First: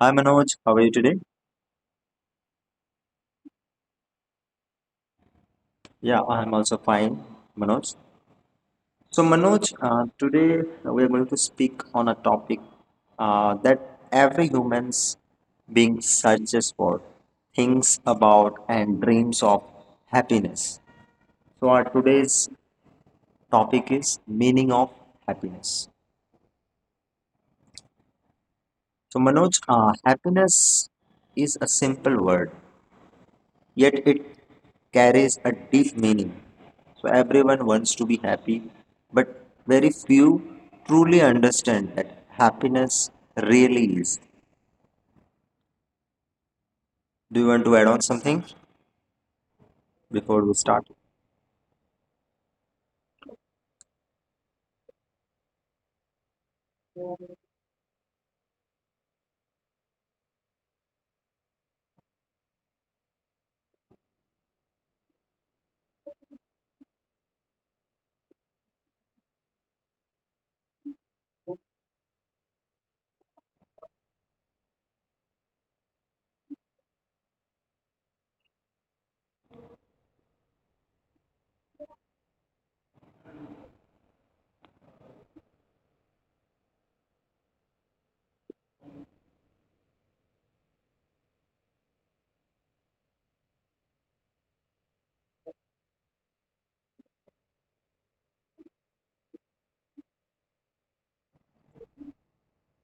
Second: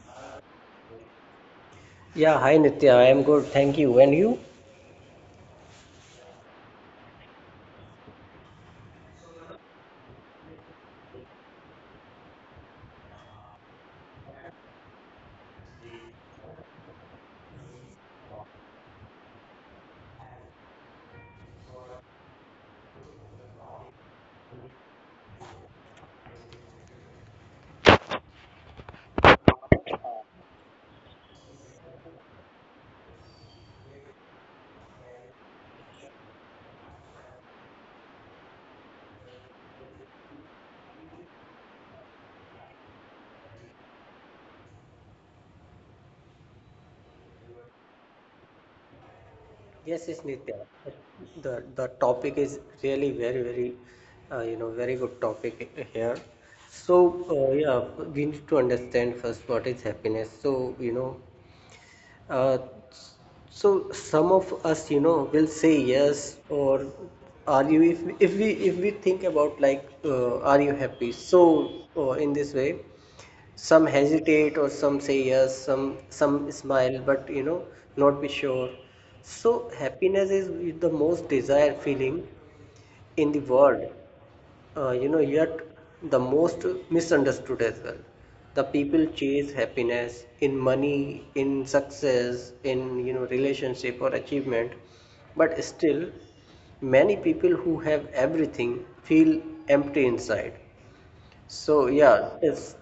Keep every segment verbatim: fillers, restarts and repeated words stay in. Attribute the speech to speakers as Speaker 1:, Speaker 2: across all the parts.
Speaker 1: Hi Manoj, how are you today?
Speaker 2: Yeah, hi Nitya. I am good, thank you. And you?
Speaker 1: Yeah, I'm also fine, Manoj. So Manoj, uh, today we are going to speak on a topic uh, that every human's being searches for, thinks about and dreams of happiness. So our today's topic is meaning of happiness. So, Manoj, uh, happiness is a simple word, yet it carries a deep meaning. So, everyone wants to be happy, but very few truly understand that happiness really is. Do you want to add on something
Speaker 2: Yes, yes,
Speaker 1: before we
Speaker 2: Nitya.
Speaker 1: start?
Speaker 2: The the topic is really very, very, uh, you know, very good topic here. So, uh, yeah, we need to understand first what is happiness. So, you know, uh, so some of us, you know, will say yes. Or are you, if if we if we think about, like, uh, are you happy? So, uh, in this way, some hesitate or some say yes, some some smile but you know not be sure. So happiness is the most desired feeling in the world, uh, you know yet the most misunderstood as well. The people chase happiness in money, in success, in you know relationship or achievement, but still many people who have everything feel empty inside. So yeah, it's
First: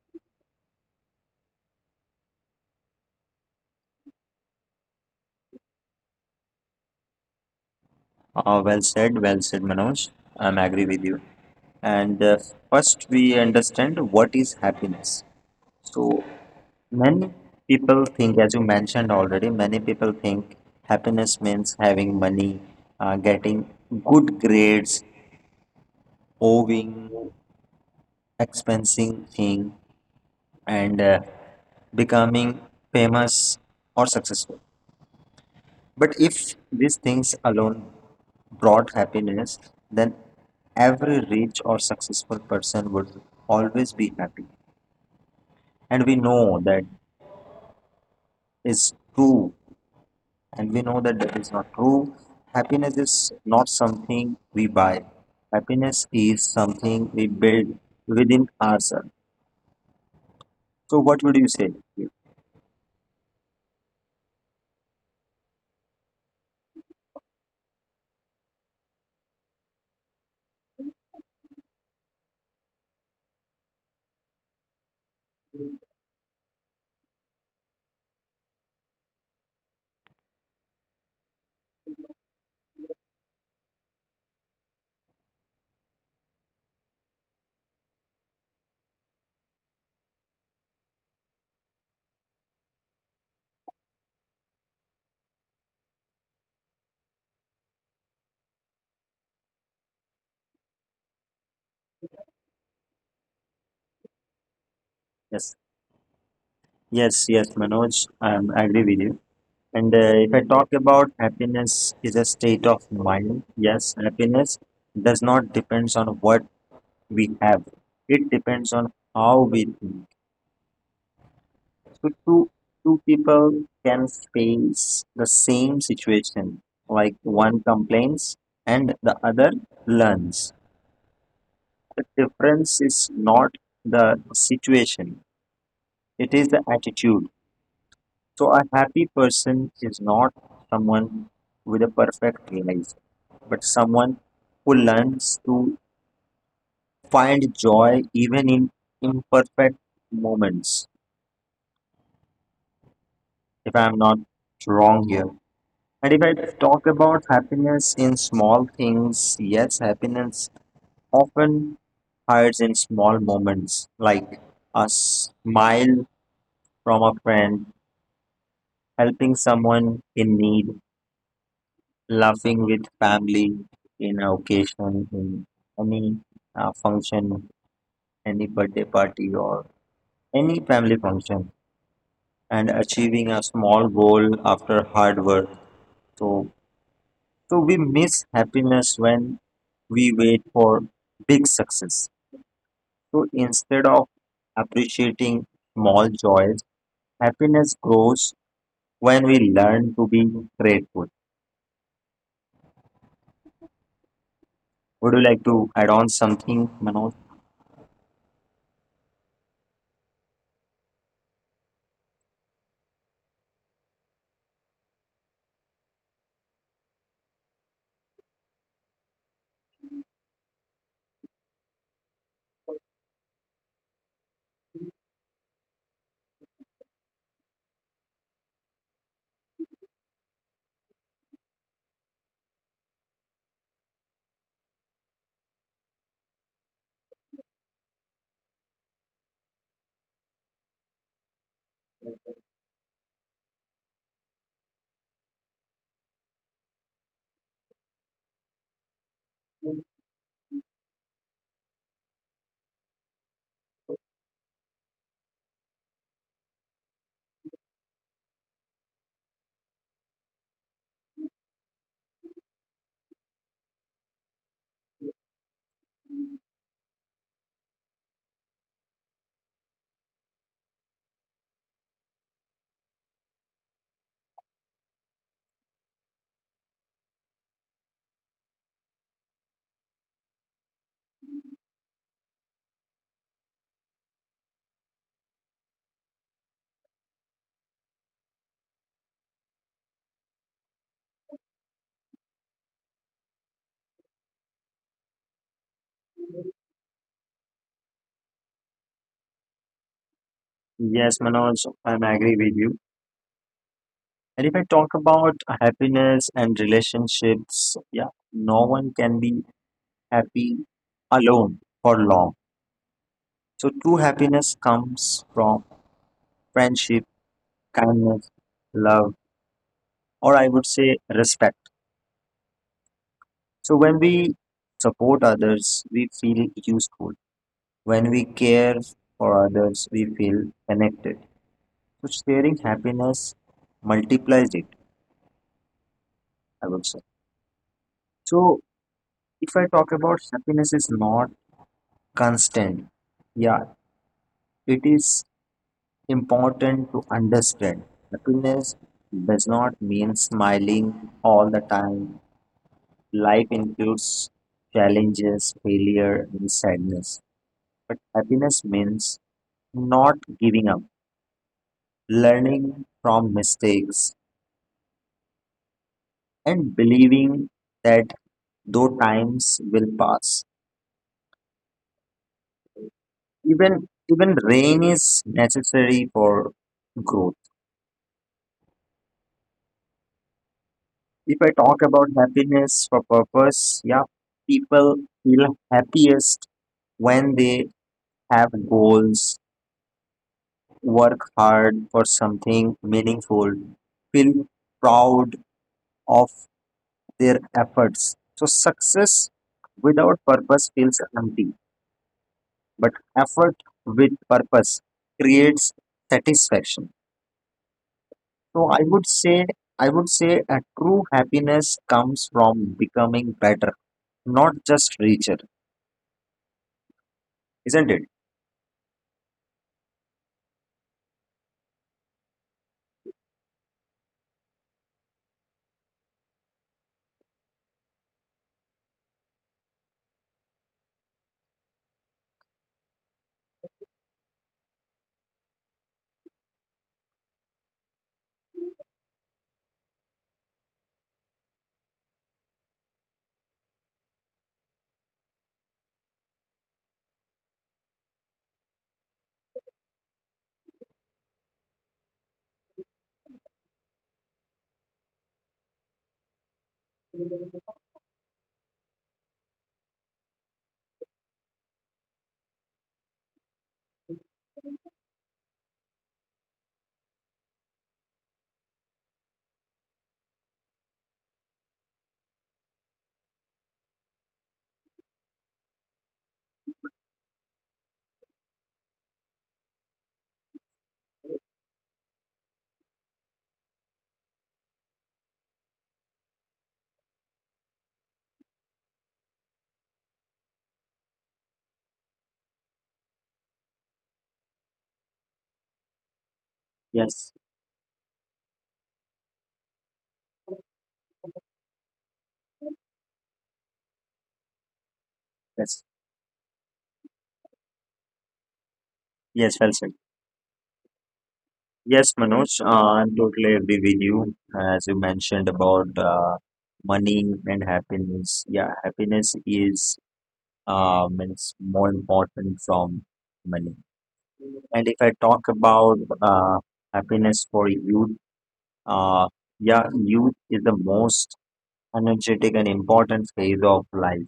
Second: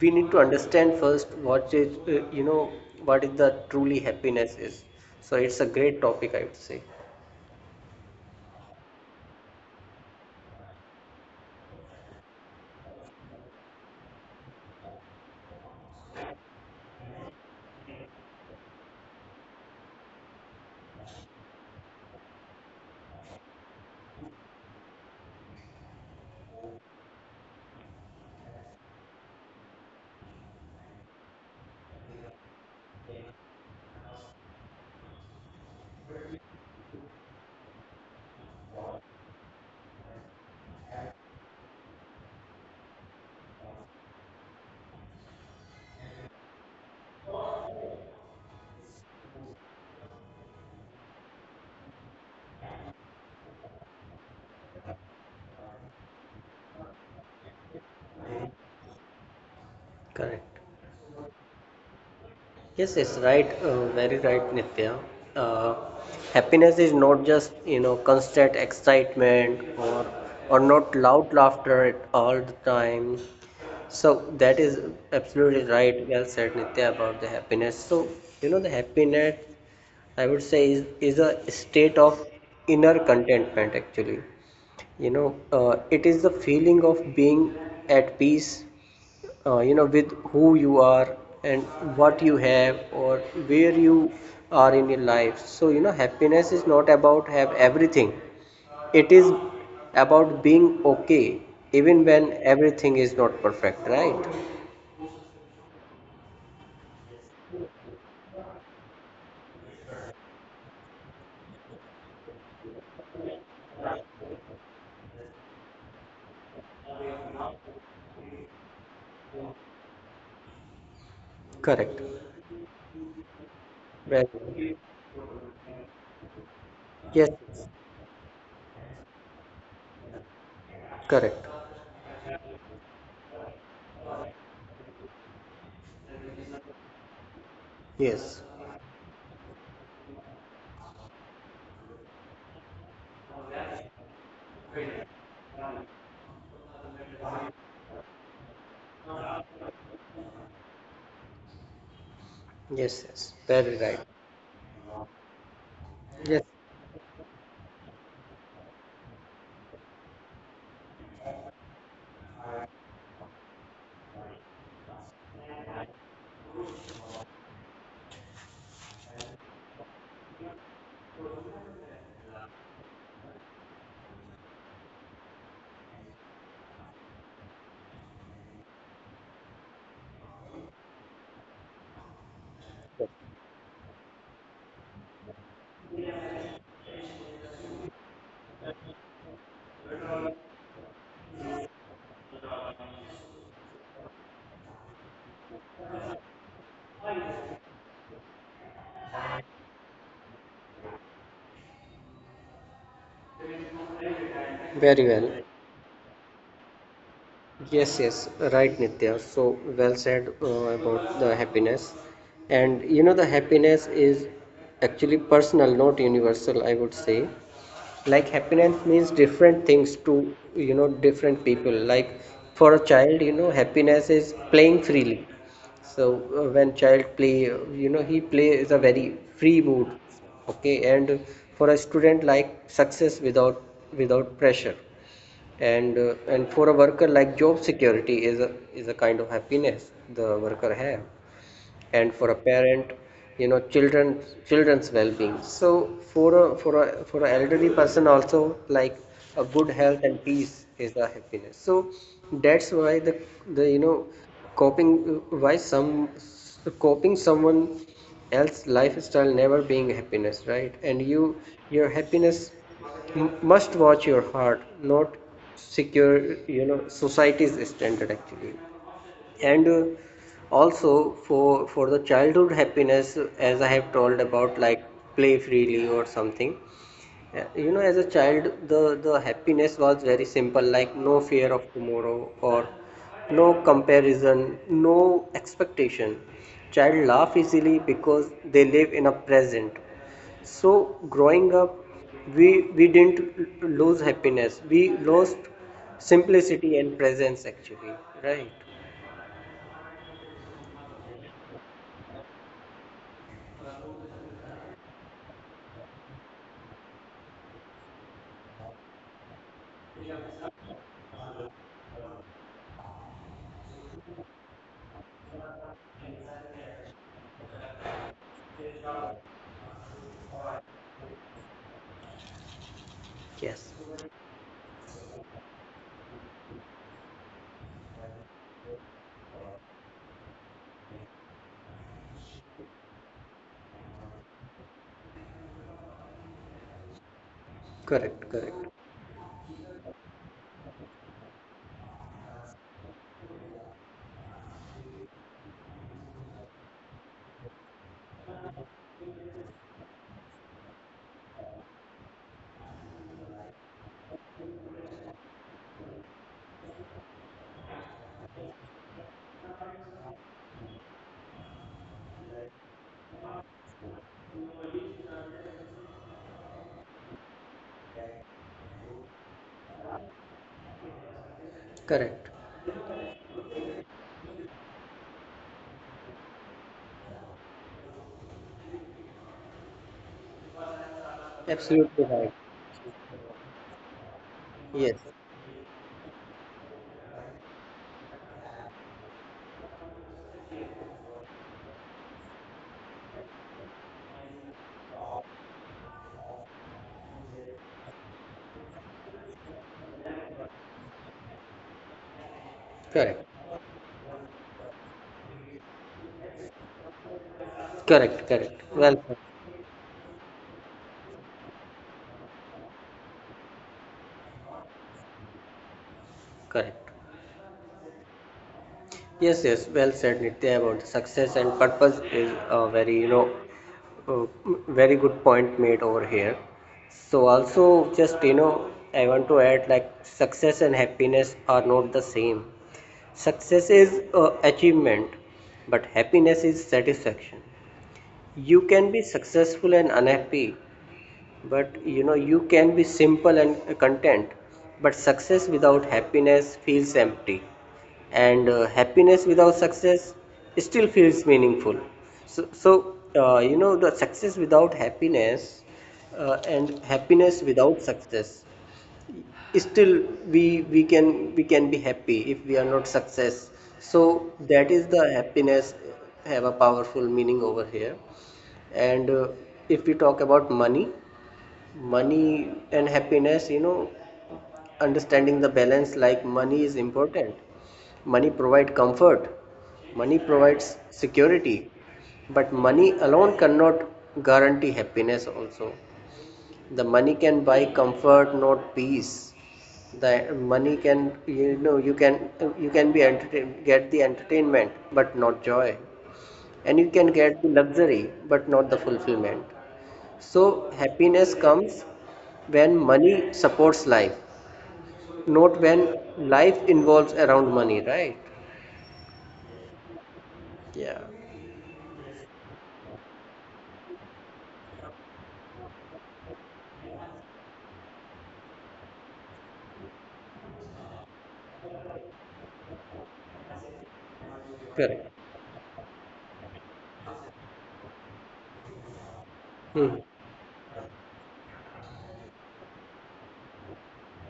Speaker 2: we need to understand first what is, uh, you know what is the truly happiness is. So it's a great topic, I would say.
Speaker 1: Uh, well said, well said, Manoj. I'm agree with you. And uh, first, we understand what is happiness. So, many people think, as you mentioned already, many people think happiness means having money, uh, getting good grades, owning expensive thing, and uh, becoming famous or successful. But if these things alone brought happiness, then every rich or successful person would always be happy. And we know that is true, and we know that that is not true. Happiness is not something we buy, happiness is something we build within ourselves.
Speaker 2: Correct.
Speaker 1: So, what would you say?
Speaker 2: Yes, it's right. Uh, very right, Nitya. Uh, Happiness is not just you know constant excitement, or or not loud laughter at all the time. So that is absolutely right. Well said, Nitya, about the happiness. So you know the happiness, I would say, is, is a state of inner contentment, actually. You know, uh, it is the feeling of being at peace, uh, you know, with who you are and what you have or where you are in your life. So, you know, happiness is not about have everything. It is about being okay even when everything is not perfect, right?
Speaker 1: Yes, yes, yes, Manoj, I am agree with you. And uh, if I talk about happiness is a state of mind, yes, happiness does not depends on what we have. It depends on how we think.
Speaker 2: Correct.
Speaker 1: So two two people can
Speaker 2: Right.
Speaker 1: face the same situation, like one
Speaker 2: Yes.
Speaker 1: complains and the other learns.
Speaker 2: Correct.
Speaker 1: The difference is not the situation; it is the attitude.
Speaker 2: Yes.
Speaker 1: So, a happy person is not someone with a perfect life, but someone who learns to find joy even in imperfect moments,
Speaker 2: Yes, yes,
Speaker 1: if
Speaker 2: very
Speaker 1: I'm
Speaker 2: right.
Speaker 1: not wrong here. And if I
Speaker 2: Yes,
Speaker 1: talk about happiness in small things, yes, happiness often hides in small moments, like a smile from a friend, helping someone in need, laughing with family in a occasion, in any uh, function, any birthday party, or any family function, and achieving a small goal after hard work. So, so we miss happiness when we wait for big success. So instead of appreciating small joys, happiness grows when we learn to be grateful.
Speaker 2: very
Speaker 1: Would you
Speaker 2: well.
Speaker 1: like to add on something, Manoj?
Speaker 2: Yes, yes, right, Nitya. So well said, uh, about the happiness. And you know, the happiness is actually personal, not universal, I would say. Like, happiness means different things to, you know, different people. Like, for a child, you know, happiness is playing freely. So uh, when child play, uh, you know, he play is a very free mood. Okay, and for a student, like success without without pressure, and uh, and for a worker, like job security is a is a kind of happiness the worker have. And for a parent, you know children children's well-being. So for a for a for an elderly person also, like a good health and peace is the happiness. So that's why the the you know coping, why some coping someone else lifestyle never being happiness, right? And you your happiness m- must watch your heart, not secure you know society's standard, actually. And uh, also for for the childhood happiness, as I have told about, like play freely or something. Uh, you know as a child, the the happiness was very simple, like no fear of tomorrow or no comparison, no expectation. Child laugh easily because they live in a present. So growing up, we we didn't l- lose happiness. We lost simplicity and presence, actually, right?
Speaker 1: Yes, Manoj, I'm agree with you. And if I talk about happiness and relationships, yeah, no one can be happy alone for long. So true happiness comes from friendship, kindness, love, or I would say respect.
Speaker 2: Yes.
Speaker 1: So when we support others, we feel useful. When we care for others, we feel connected. So sharing happiness multiplies it, I would say.
Speaker 2: Correct,
Speaker 1: So
Speaker 2: correct,
Speaker 1: if I talk about happiness is not constant. Yeah, it is important to understand happiness does not mean smiling all the time. Life includes challenges, failure, and sadness. But happiness means not giving up, learning from mistakes, and believing that though times will pass,
Speaker 2: correct.
Speaker 1: even even rain is necessary for growth. If I talk
Speaker 2: Absolutely
Speaker 1: about
Speaker 2: right.
Speaker 1: happiness for purpose, yeah,
Speaker 2: Yes,
Speaker 1: people feel happiest when they have goals, work hard for something meaningful, feel proud of their efforts. So, success without purpose feels empty, but
Speaker 2: correct,
Speaker 1: effort with purpose creates satisfaction.
Speaker 2: correct, correct.
Speaker 1: So, I
Speaker 2: Well
Speaker 1: would
Speaker 2: said.
Speaker 1: say, I would say a true happiness comes from becoming better, not just richer.
Speaker 2: Correct.
Speaker 1: Isn't it?
Speaker 2: Yes, yes. Well said, Nitya, about the success and purpose is a very, you know, uh, very good point made over here. So also, just you know, I want to add, like success and happiness are not the same. Success is, uh, achievement, but happiness is satisfaction. You can be successful and unhappy, but you know you can be simple and content. But success without happiness feels empty, and uh, happiness without success still feels meaningful. So, so uh, you know the success without happiness, uh, and happiness without success, still, we we can we can be happy if we are not success. So that is the happiness, have a powerful meaning over here. And uh, if we talk about money. Money and happiness, you know understanding the balance, like money is important. Money provide comfort, money provides security, but money alone cannot guarantee happiness also. The money can buy comfort, not peace. The money can, you know you can you can be entertained, get the entertainment, but not joy. And you can
Speaker 1: Yes,
Speaker 2: get the luxury but not the fulfillment. So happiness comes when money supports life, not when
Speaker 1: yes,
Speaker 2: life involves around money, right?
Speaker 1: yes, well said.
Speaker 2: Yeah,
Speaker 1: Yes, Manoj, uh, I totally agree with you. As you mentioned about uh, money and happiness. Yeah, happiness is uh, means more important from money. And if
Speaker 2: correct.
Speaker 1: I talk about uh, happiness for youth, uh, yeah,
Speaker 2: Hmm.
Speaker 1: youth is the most energetic and important phase of life.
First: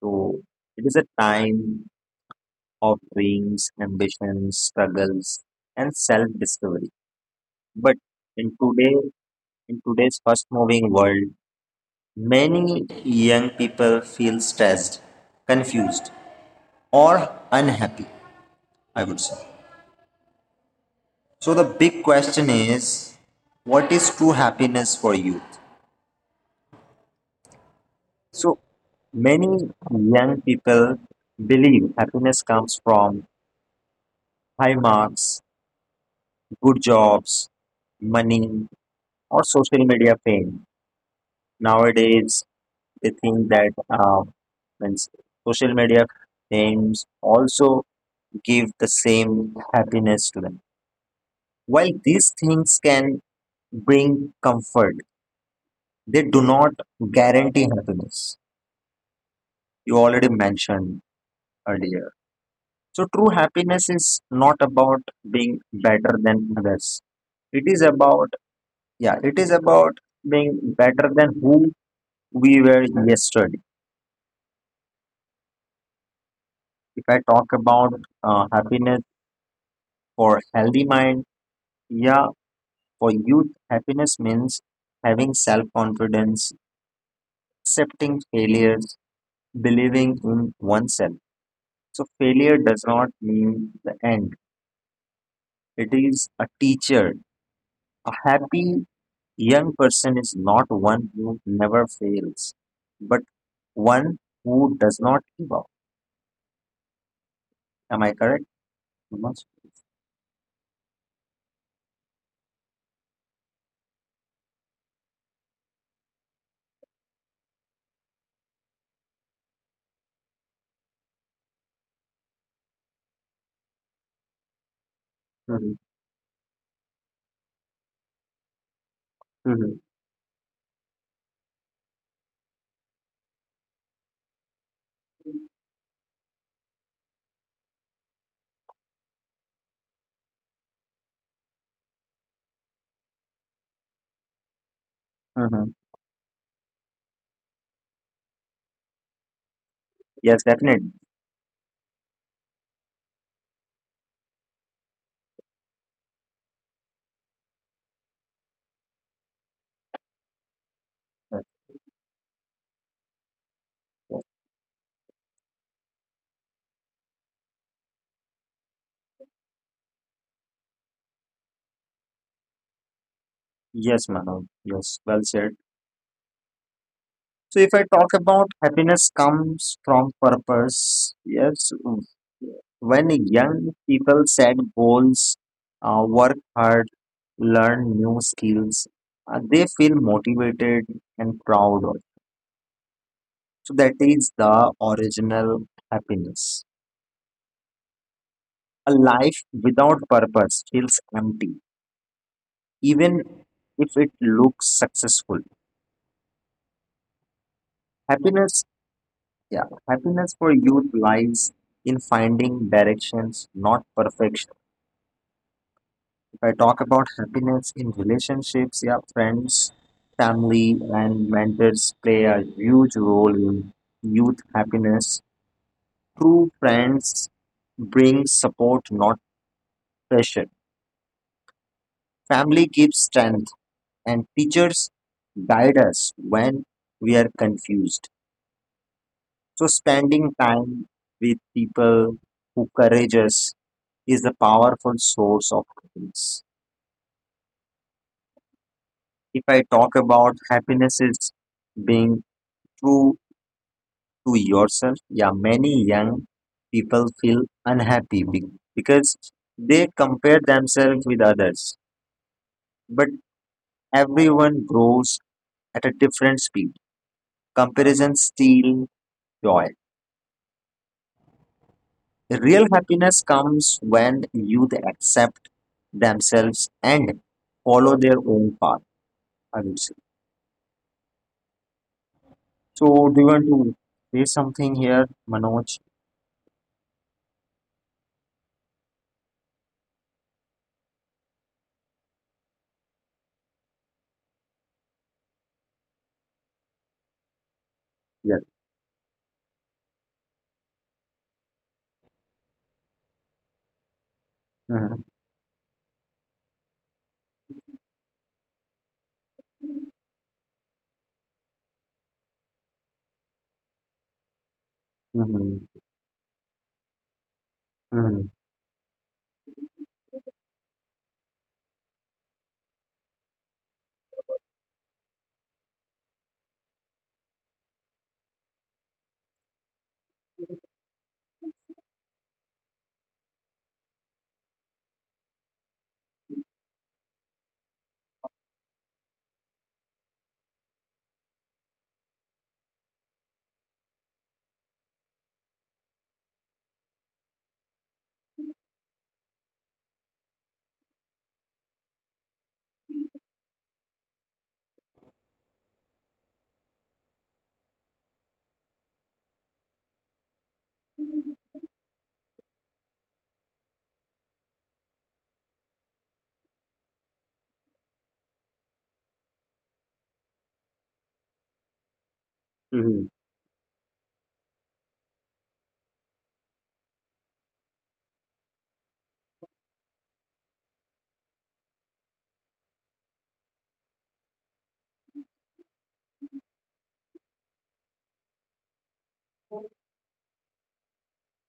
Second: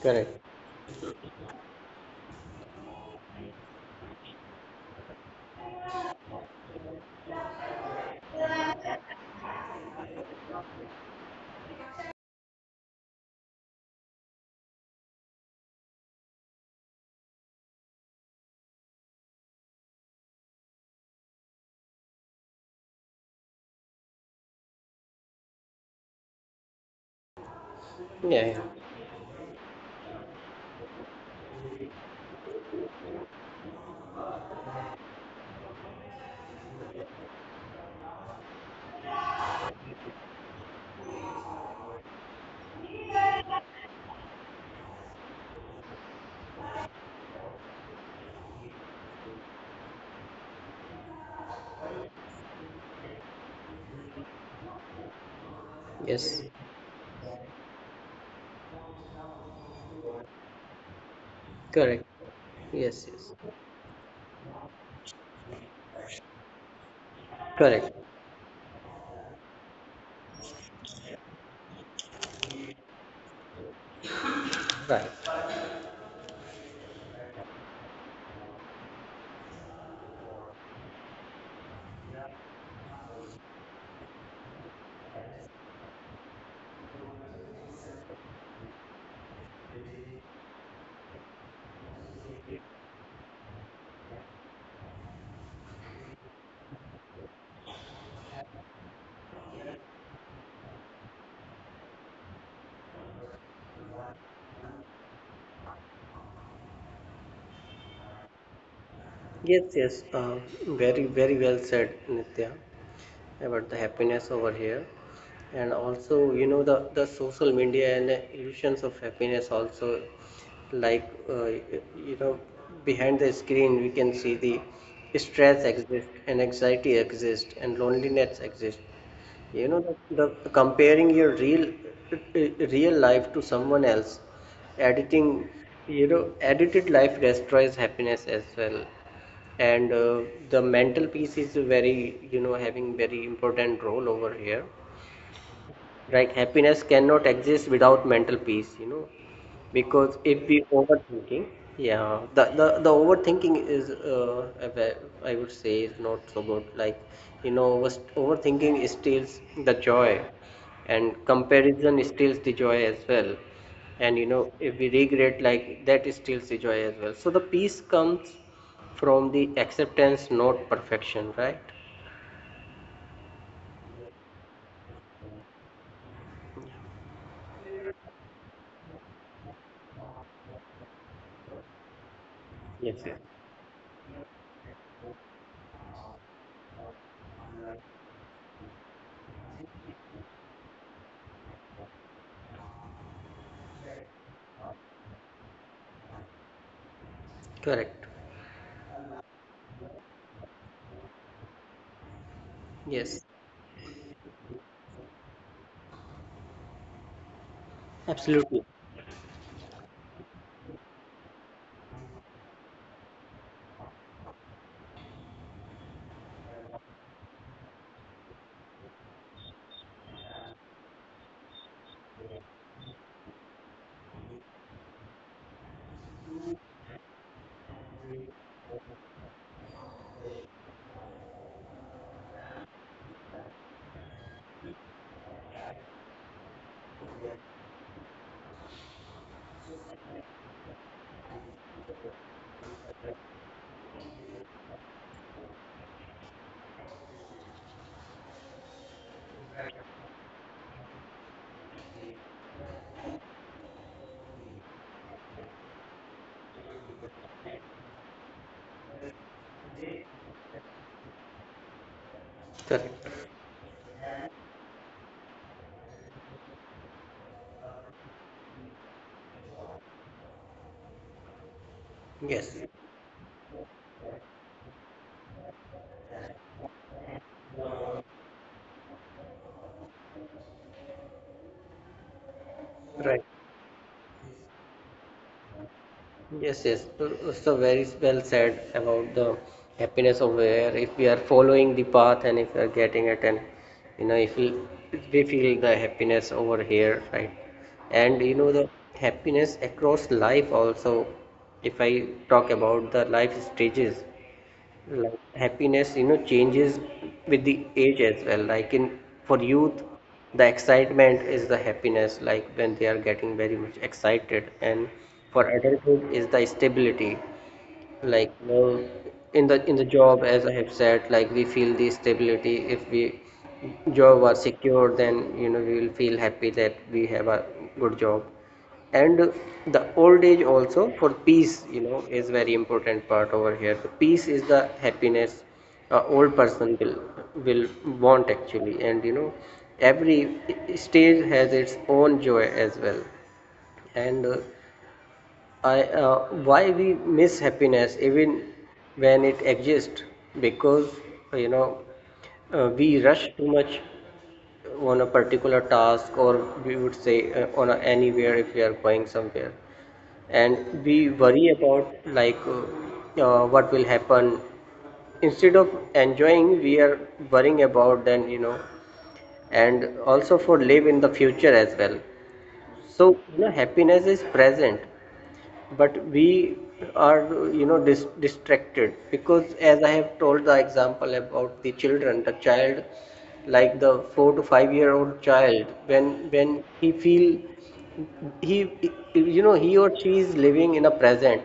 Speaker 1: So
Speaker 2: Correct.
Speaker 1: it is a time of dreams, ambitions, struggles, and self-discovery. But in today, in today's fast-moving world, many young people feel stressed, confused, or unhappy, I would say. So the big question is, what is true happiness for youth?
Speaker 2: Yeah,
Speaker 1: So
Speaker 2: yeah.
Speaker 1: many young people believe happiness comes from high marks, good jobs, money, or social media fame. Nowadays, they think that uh, means social media fames also give the same happiness to them. While these things can bring comfort, they do
Speaker 2: Yes,
Speaker 1: not guarantee happiness. You already mentioned
Speaker 2: correct.
Speaker 1: earlier. So,
Speaker 2: Yes,
Speaker 1: true
Speaker 2: yes,
Speaker 1: happiness is not about being better than others. It is
Speaker 2: correct,
Speaker 1: about, yeah, it is about being better than who we were yesterday.
Speaker 2: right.
Speaker 1: If I talk about uh, happiness for healthy mind, yeah, for youth, happiness means having self confidence, accepting failures, believing in oneself. So, failure does not mean the end, it is a teacher. A happy young person is not one who never fails, but one who does not give up. Am I correct? Mm-hmm.
Speaker 2: Yes, yes, uh, very, very well said, Nitya, about the happiness over here. And also, you know, the, the social media and the illusions of happiness also, like, uh, you know, behind the screen, we can see the stress exist and anxiety exist and loneliness exist. You
Speaker 1: Mm-hmm.
Speaker 2: know, the, the comparing your real real life to someone else, editing, you know, edited life destroys happiness as well. And uh, the mental piece is very, you know, having very important role over here,
Speaker 1: Hmm.
Speaker 2: like happiness cannot exist without mental peace, you know because
Speaker 1: Yes,
Speaker 2: if we
Speaker 1: definitely.
Speaker 2: overthinking. Yeah, the the, the overthinking is, uh, a ve- I would say, is not so good. Like, you know was- overthinking steals the joy, and comparison steals the joy as well. And you know if we regret, like, that steals the joy as well. So the peace comes from the acceptance, not perfection, right?
Speaker 1: Yes, Manav. Yes, well said. So if I talk about happiness comes from purpose, yes,
Speaker 2: Yes,
Speaker 1: when
Speaker 2: yes.
Speaker 1: young people set goals, uh, work hard, learn new skills, uh, they feel motivated and proud. So that is the original happiness.
Speaker 2: Correct.
Speaker 1: A life without purpose feels empty, even
Speaker 2: Yes,
Speaker 1: if it looks successful. Happiness,
Speaker 2: absolutely.
Speaker 1: yeah, happiness for youth lies in finding directions, not perfection. If I talk about happiness in relationships, yeah, friends, family, and mentors play a huge role in youth happiness. True friends bring support, not pressure. Family gives strength and teachers guide us when we are confused. So, spending time with people who courage us is a powerful source of happiness. If I talk about happiness, is being true to yourself. Yeah, many young people feel unhappy be- because they compare themselves with others. But
Speaker 2: Correct.
Speaker 1: everyone grows at a different speed. Comparison steals joy.
Speaker 2: Yes,
Speaker 1: Real happiness comes when youth accept themselves and follow their own path, I would say. So, do you
Speaker 2: right.
Speaker 1: want to say something here, Manoj?
Speaker 2: Yes, yes. So, so very well said about the happiness of where, if we are following the path and if we are getting it, and you know if we if we feel the happiness over here, right? And you
Speaker 1: Yes.
Speaker 2: know the happiness across life also. If I talk about the life stages,
Speaker 1: Mm-hmm.
Speaker 2: like happiness you know changes with the age as well, like in for youth, the excitement is the happiness, like when they are getting very much excited. And for
Speaker 1: Mm-hmm.
Speaker 2: adulthood is the stability,
Speaker 1: Mm-hmm.
Speaker 2: like you in the in the job, as I have said, like we feel the stability, if we job are secure, then you know we will feel happy that we have a good job. And the old age also for peace, you know is very important part over here. The peace is the happiness, a old person will will want, actually. And you know every stage has its own joy as well. And uh, I uh, why we miss happiness even when it exists, because uh, you know uh, we rush too much on a particular task. Or, we would say, uh, on a, anywhere, if we are going somewhere, and we worry about, like, uh, uh, what will happen, instead of enjoying, we are worrying about. Then you know and also for live in the future as well.
Speaker 1: Hmm.
Speaker 2: So you know happiness is present, but we are, you know dis- distracted, because as I have told the example about the children, the child, like the four to five year old child, when when he feel he you know he or she is living in a present,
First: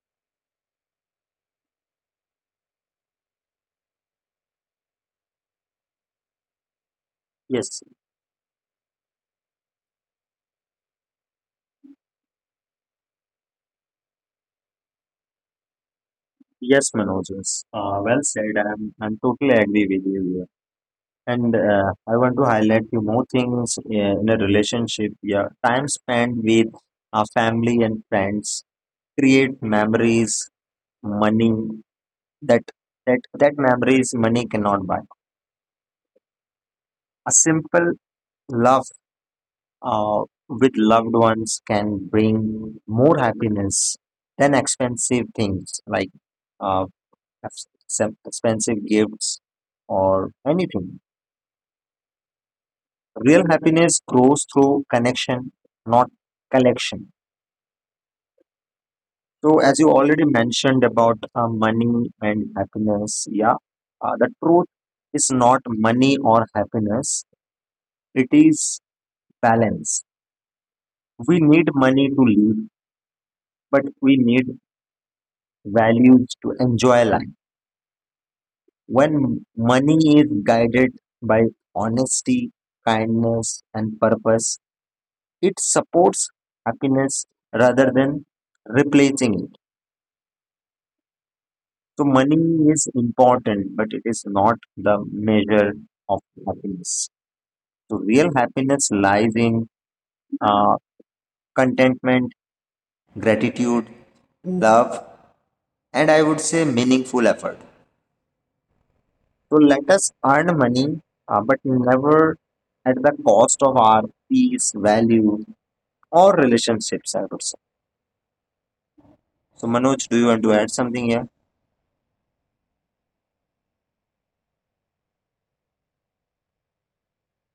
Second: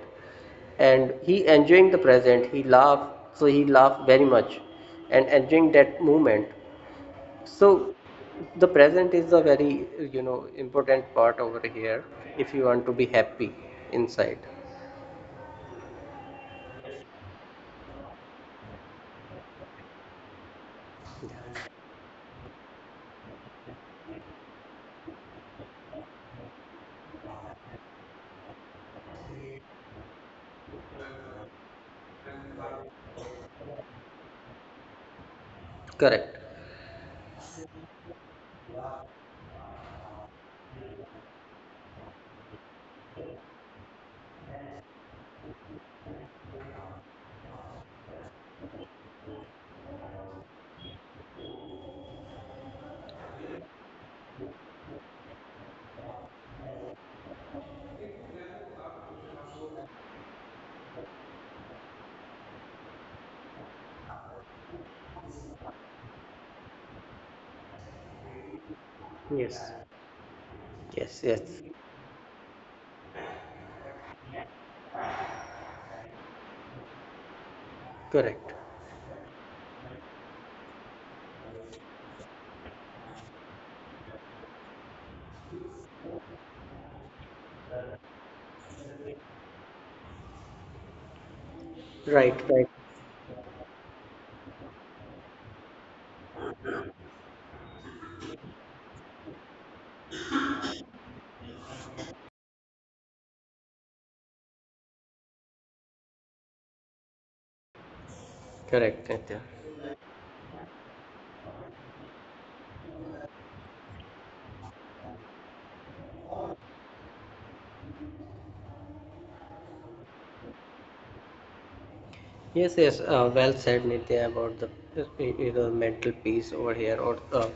Speaker 2: and he enjoying the present, he laugh. So he laugh very much and enjoying that moment. So
Speaker 1: Yes,
Speaker 2: the present is a very, you know, important part over here, if you want to be happy inside.
Speaker 1: yes, Manoj. Yes. Uh, well said. I'm, I'm totally agree with you here. And uh, I want to highlight few more things uh, in a relationship. Yeah, time spent with our family and friends create memories, money, that that that memories money cannot buy.
Speaker 2: Correct.
Speaker 1: A simple love uh, with loved ones can bring more happiness than expensive things like uh, ex- sem- expensive gifts or anything. Real happiness grows through connection, not collection. So, as you already mentioned about uh, money and happiness, yeah, uh, the truth is not money or happiness; it is
Speaker 2: Yes.
Speaker 1: balance.
Speaker 2: Yes,
Speaker 1: We
Speaker 2: yes.
Speaker 1: need money to live, but we need values to enjoy life.
Speaker 2: Correct.
Speaker 1: When money is guided by honesty, kindness, and purpose, it supports happiness rather than replacing it. So,
Speaker 2: Right,
Speaker 1: money
Speaker 2: right.
Speaker 1: is important, but it is not the measure of happiness. So, real happiness lies in uh, contentment, gratitude, love, and I would say meaningful effort.
Speaker 2: Correct, Nitya.
Speaker 1: So let us earn money, uh, but never at the cost of our peace, value, or relationships, I would say. So, Manoj, do you want to add something here?
Speaker 2: Yes, yes. Uh, well said, Nitya, about the, uh, you know mental peace over here, or uh,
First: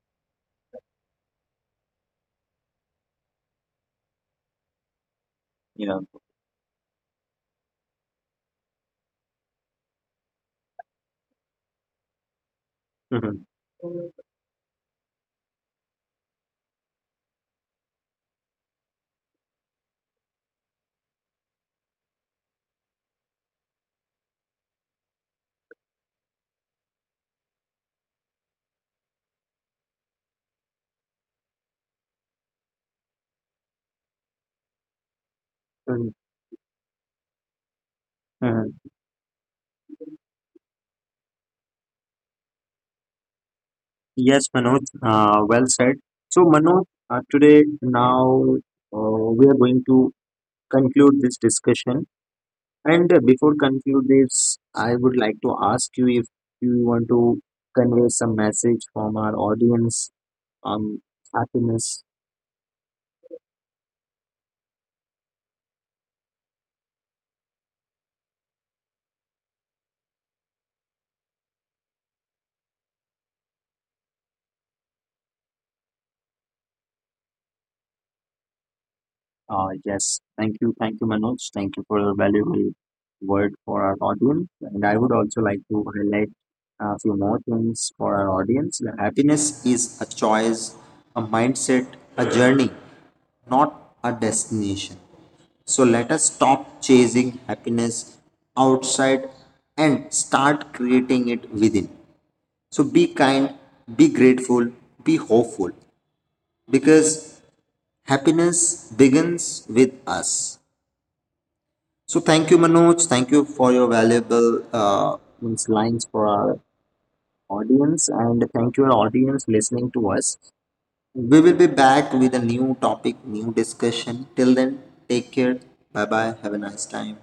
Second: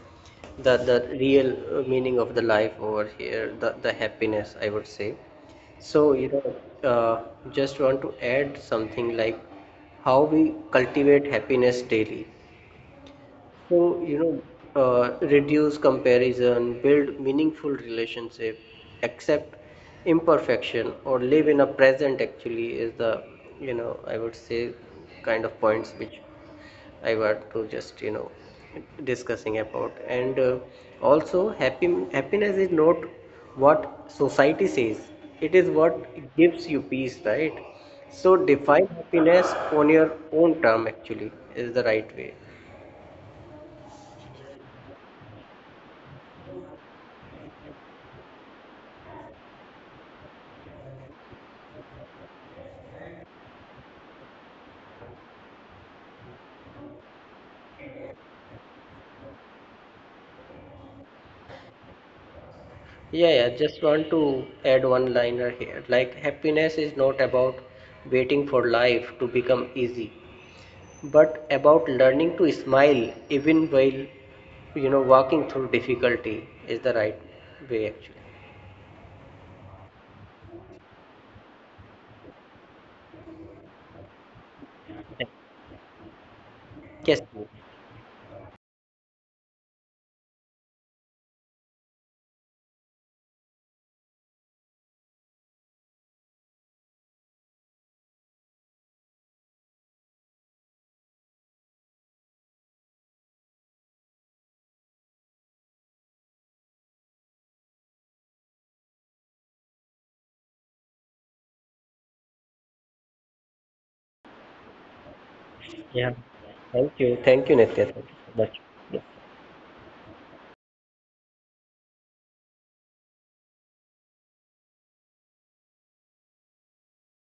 Speaker 2: the the real, uh, meaning of the life over here, the the happiness, I would say.
Speaker 1: Yeah.
Speaker 2: So, you know, uh, just want to add something like how we cultivate happiness daily.
Speaker 1: Hmm.
Speaker 2: So, you know, uh, reduce comparison, build meaningful relationship, accept imperfection, or live in a present, actually, is the, you know, I would say, kind of points which I want to just you know discussing about. And uh, also, happy happiness is not what society says. It is what gives you peace, right? So
Speaker 1: Hmm.
Speaker 2: define happiness on your own term, actually, is the right way.
Speaker 1: Yes, Manoj, uh, well said. So, Manoj, uh, today now uh, we are going to conclude this discussion. And uh, before conclude this, I would like to ask you if you want to convey some message from our audience on happiness.
Speaker 2: Yeah, yeah, just want to add one liner here, like happiness is not about waiting for life to become easy, but about learning to smile even while you know walking through difficulty is the right way, actually.
Speaker 1: Uh, yes, thank you, thank you, Manoj. Thank you for your valuable word for our audience. And I would also like to highlight a
Speaker 2: Yes.
Speaker 1: few more things for our audience. Happiness is a choice, a mindset, a journey, not a destination. So let us stop chasing happiness outside and start creating it within. So be kind, be grateful, be hopeful because happiness begins with us. So thank you, Manoj. Thank you for your valuable uh, means lines
Speaker 2: Yeah.
Speaker 1: for our
Speaker 2: Thank you. Thank you, Nitya. Thank
Speaker 1: audience,
Speaker 2: you so
Speaker 1: and
Speaker 2: much.
Speaker 1: thank you, our
Speaker 2: Yeah.
Speaker 1: audience, listening to us. We will be back with a new topic, new discussion. Till then, take care. Bye bye. Have a nice time.